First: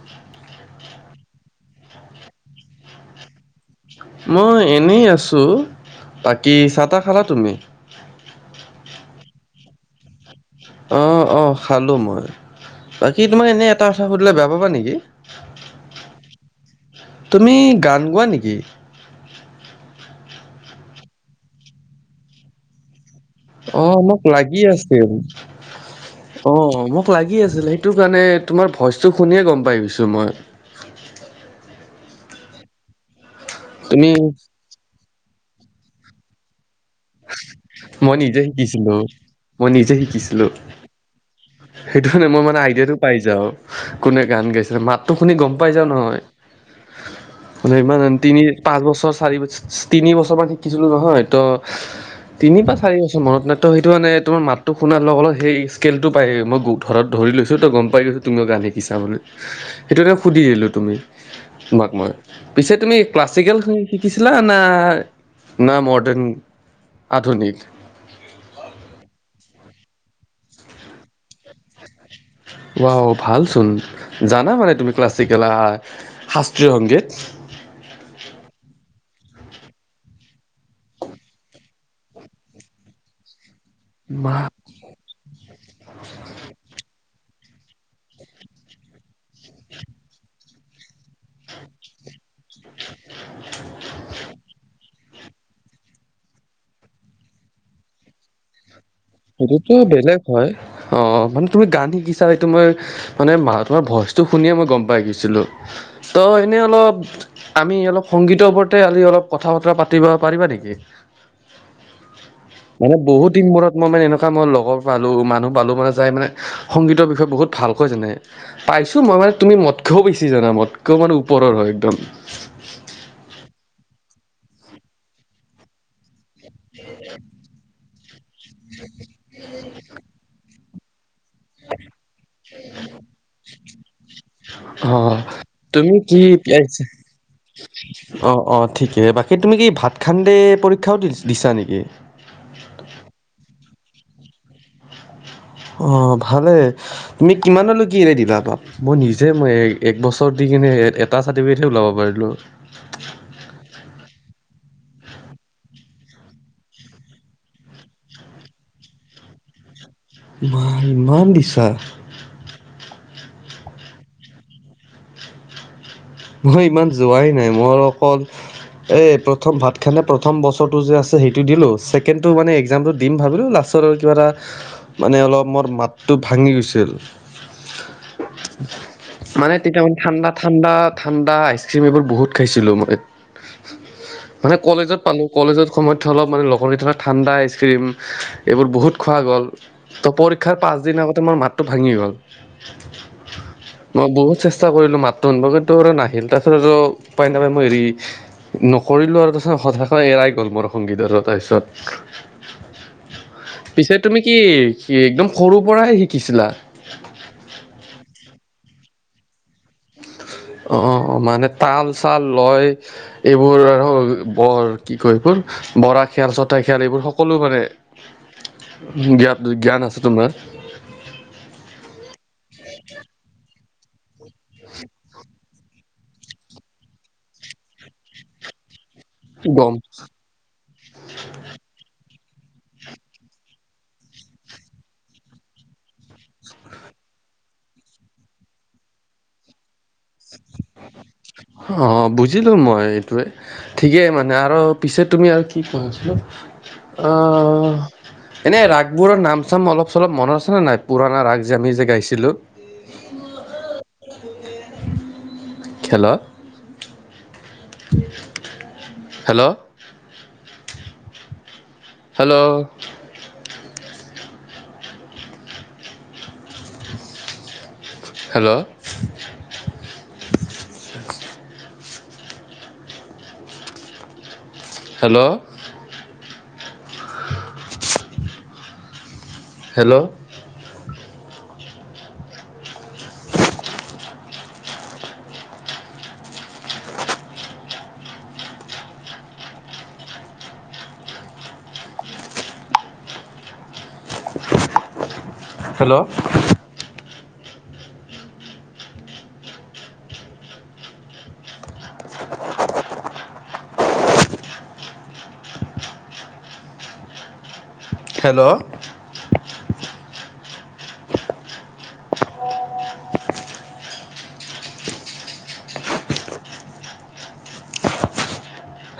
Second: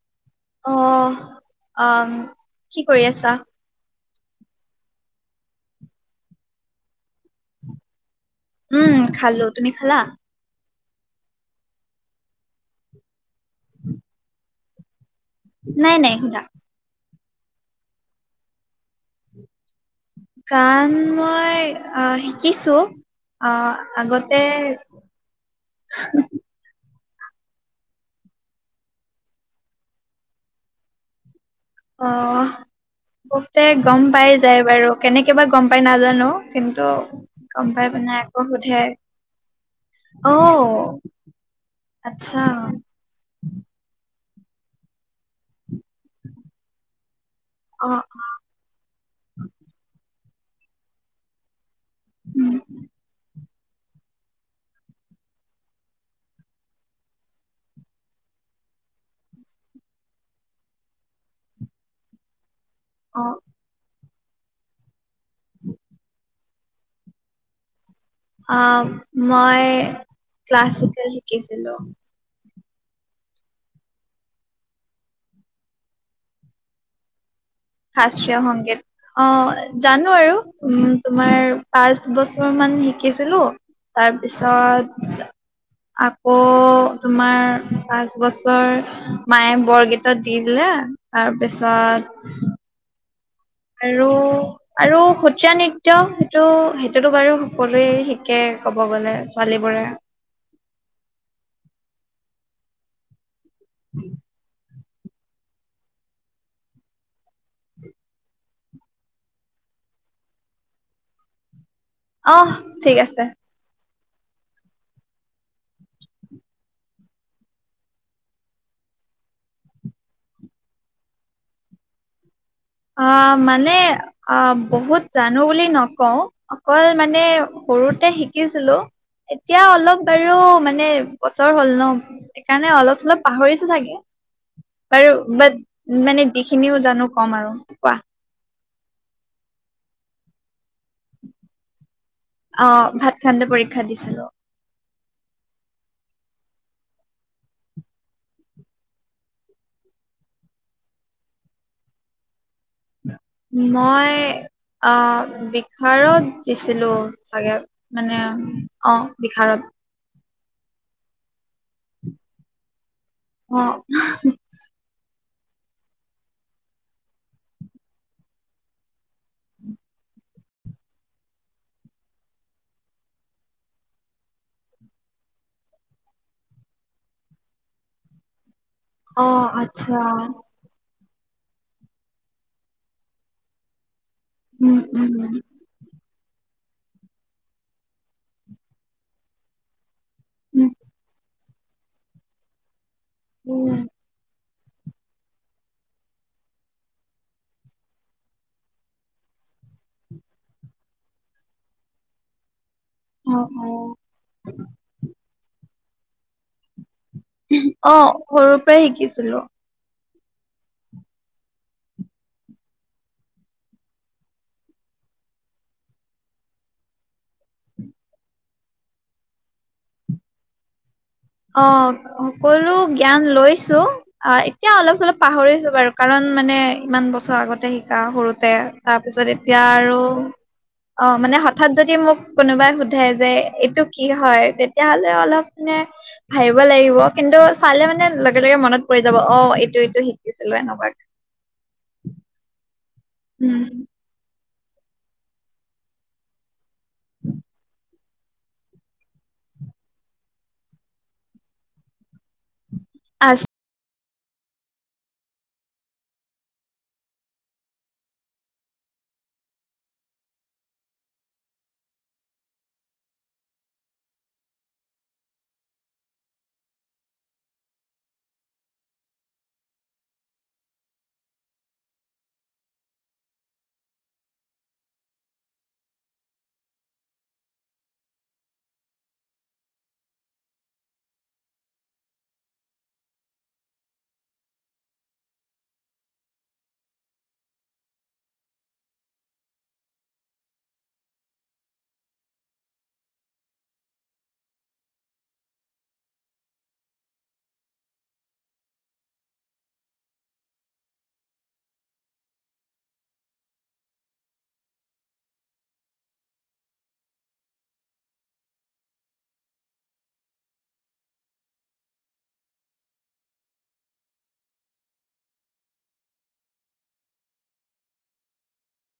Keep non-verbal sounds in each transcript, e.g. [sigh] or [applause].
[unintelligible] অ আ-ম কি কৰি আছা? মই এনেই আছো বাকী চাহ তাহ খালা তুমি? উম খালো তুমি খালা? অঁ অঁ খালোঁ মই বাকী তোমাৰ এনেই এটা কথা সুধিলে বেয়া পাবা নিকি? নাই নাই সুধা। তুমি গান গোৱা নিকি? গান মই আ শিকিছো। আ, অ' মোক আগতে লাগি আছিল। অ', মোক লাগি আছিল সেইটো কাৰণে তোমাৰ ভইচটো শুনিয়ে গম পাই গৈছো মই। অ', বহুতে গম তুমি পাই যায়‌‌। বাৰু কেনেকে বা গম পাই নাজানো, কিন্তু গম পাই পিনে মই আকৌ নিজে সোধে শিকিছিলোঁ, মই নিজে শিকিছিলোঁ। অ' সেইটো কাৰণে আচ্ছা মই মানে আইডিয়াটো পাই যাও, কোনে গান গাইছে মাতটো শুনি গম পাই যাও নহয়। মানে অ' ইমান তিনি পাঁচ বছৰ চাৰি বছৰ তিনি বছৰমান শিকিছিলোঁ নহয় ত' তিনি বা চাৰি বছৰ মনত নাই ত' সেইটো মানে তোমাৰ মাতটো শুনাৰ লগা লগ অলপ সেই স্কেলটো পাই মই [unintelligible] ধৰি লৈছোঁ ত' গম পাই গৈছো তুমিয়ো মোক গান শিকিছা বুলি। সেইটো তে সুধি দিলো তুমি, তোমাক মই, পিছে তুমি অ' ক্লাছিকেল গান শি কিছিলা না, না মডাৰ্ণ, আধুনিক। অ', মই, ক্লাছিকেল শিকিছিলোঁ। ওৱাও ভালচোন, জানা মানে তুমি ক্লাছিকেল আ শাস্ত্ৰীয় সংগীত? শাস্ত্ৰীয় সংগীত। অ', জানো আৰু উম, তোমাৰ পাঁচ বছৰ মান শিকিছিলোঁ। তাৰপিছত [unintelligible] আকৌ তোমাৰ পাঁচ বছৰ মায়ে বৰগীতৰ দি দিলে, তাৰপিছত [unintelligible] আৰু আৰু সত্ৰীয়া নৃত্য, সেইটো সেইটোতো বাৰু সকলোৱে শিকে, ক'ব গ'লে। সেইটোতো ছোৱালীবোৰে। বেলেগ হয়, অ, মানে তুমি গান শিকিছা এইটো মই মানে মা তোমাৰ ভইচটো শুনিয়ে মই গম পাই গৈছিলোঁ, ত' এনে অলপ আমি অলপ সংগীতৰ ওপৰতে আজি অলপ কথা বতৰা পাতিব পাৰিবা নেকি? অহ মানে ঠিক আছে। বহুত দিনবোৰত মই মানে এনেকুৱা মই লগৰ পালোঁ মানুহ পালোঁ মানে যাই মানে, সংগীতৰ বিষয়ে বহুত ভালকৈ জানে। পাইছোঁ মই মানে তুমি মতকেও বেছি জানা মোতকেও মানে ওপৰৰ হয় একদম। অ', মানে অ, বহুত জানো বুলি নকওঁ অকল মানে সৰুতে শিকিছিলোঁ, এতিয়া অলপ বাৰু মানে বছৰ হ'ল ন', সেইকাৰণে অলপ চলপ পাহৰিছোঁ চাগে। অ। বাৰু বাট, তুমি কি মানে যিখিনিও জানো কম আৰু। কোৱা অ', অ, ঠিকে, বাকী তুমি কি ভাত খান্দে পৰীক্ষাও দি দিছা নেকি? অ', ভাত খান্দে পৰীক্ষা দিছিলোঁ। অ', ভালে, তুমি কিমানলৈকে এৰি দিলা বা মই নিজে মই এক বছৰ দি কিনে এটা চাৰ্টিফিকেটে ওলাব পাৰিলোঁ। মই, আহ, বিসাৰত দিছিলো চাগে। মানে, অ, বিহাৰত। [unintelligible] ইমান দিছা? অ', মই ইমান যোৱাই নাই, মোৰ অকল এই প্ৰথম ভাত খান্দে প্ৰথম বছৰটো যে আছে সেইটো দিলোঁ, ছেকেণ্ডটো মানে এক্সামটো দিম ভাবিলোঁ লাষ্ট ছত কিবা এটা, মানে অলপ মোৰ মাতটো ভাঙি গৈছিল। অ মানে তেতিয়া মানে আচ্ছা ঠাণ্ডা ঠাণ্ডা ঠাণ্ডা আইচক্ৰীম এইবোৰ বহুত খাইছিলোঁ মই, মানে উম কলেজত উম পালোঁ কলেজত [unintelligible] অলপ মানে লগৰ কেইটা লগত ঠাণ্ডা আইচক্ৰীম, এইবোৰ বহুত খোৱা গ'ল। ত' পৰীক্ষাৰ উম পাঁচ দিন আগতে মোৰ মাতটো ভাঙি গ'ল। উম, মই বহুত চেষ্টা কৰিলোঁ মাতটো আনবা কাৰণে নাহিল, তাৰপিছত আৰু উপাই নাপাই মই হেৰি নকৰিলোঁ আৰু তাৰপিছত হঠাতে এৰাই গ'ল [unintelligible] তাৰপিছত অ অ পিছে তুমি কি একদম সৰু পৰাই শিকিছিলা অ' সৰুৰ পৰাই শিকিছিলো অ' অ' মানে তাল চাল লয়। এইবোৰ আৰু বৰ কি কয় এইবোৰ। বৰা শিয়াল ছটা শিয়াল এইবোৰ সকলো মানে জ্ঞান জ্ঞান আছে তোমাৰ। অ' সকলো জ্ঞান লৈছো অ' এতিয়া অলপ চলপ পাহৰিছো বাৰু। কাৰণ মানে ইমান বছৰ আগতে শিকা সৰুতে তাৰপিছত এতিয়া গম আৰু। অ' মানে হঠাৎ যদি মোক কোনোবাই সোধে যে এইটো কি হয় তেতিয়াহ'লে অলপ মানে। ভাবিব লাগিব কিন্তু চালে মানে লগে লগে মনত পৰি যাব অ' এইটো এইটো শিকিছিলো এনেকুৱাকে। অ' বুজিলো মই এইটোৱে উম ঠিকেই মানে আৰু। পিছে তুমি আৰু কি [unintelligible] আ ' এনেই ৰাগবোৰৰ নাম চাম অলপ চলপ মনত আছেনে নাই পুৰণা ৰাগ যে আমি যে গাইছিলোঁ আছে। খেলত। Hello hello hello hello hello [inaudible] hello hello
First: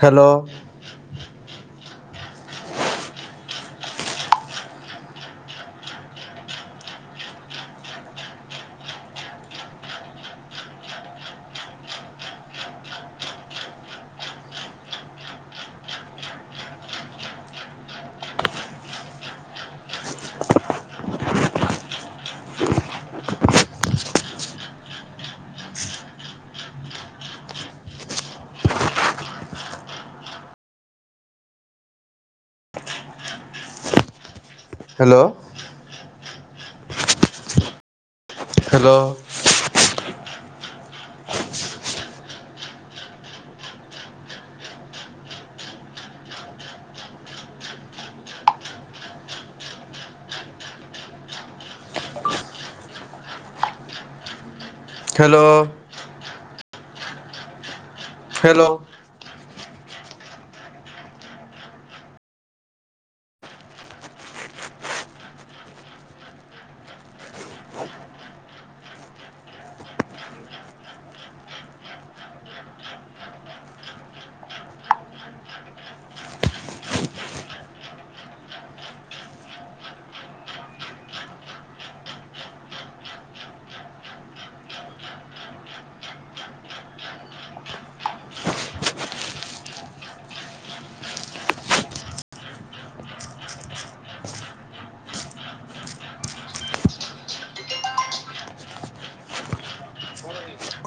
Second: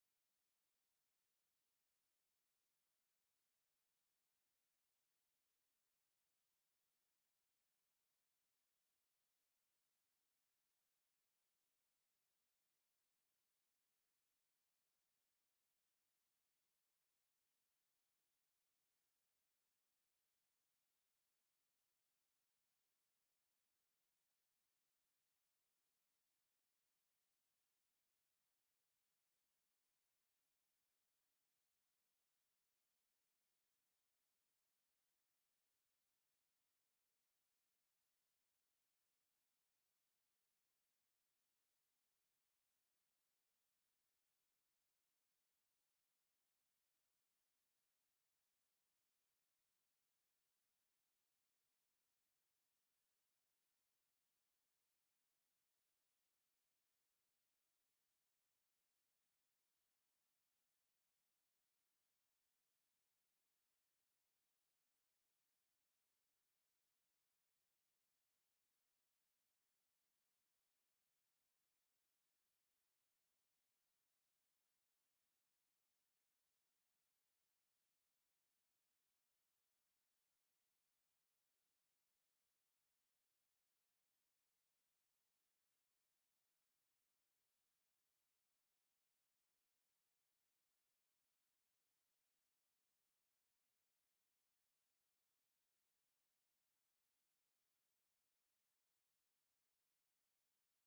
hello hello hello hello hello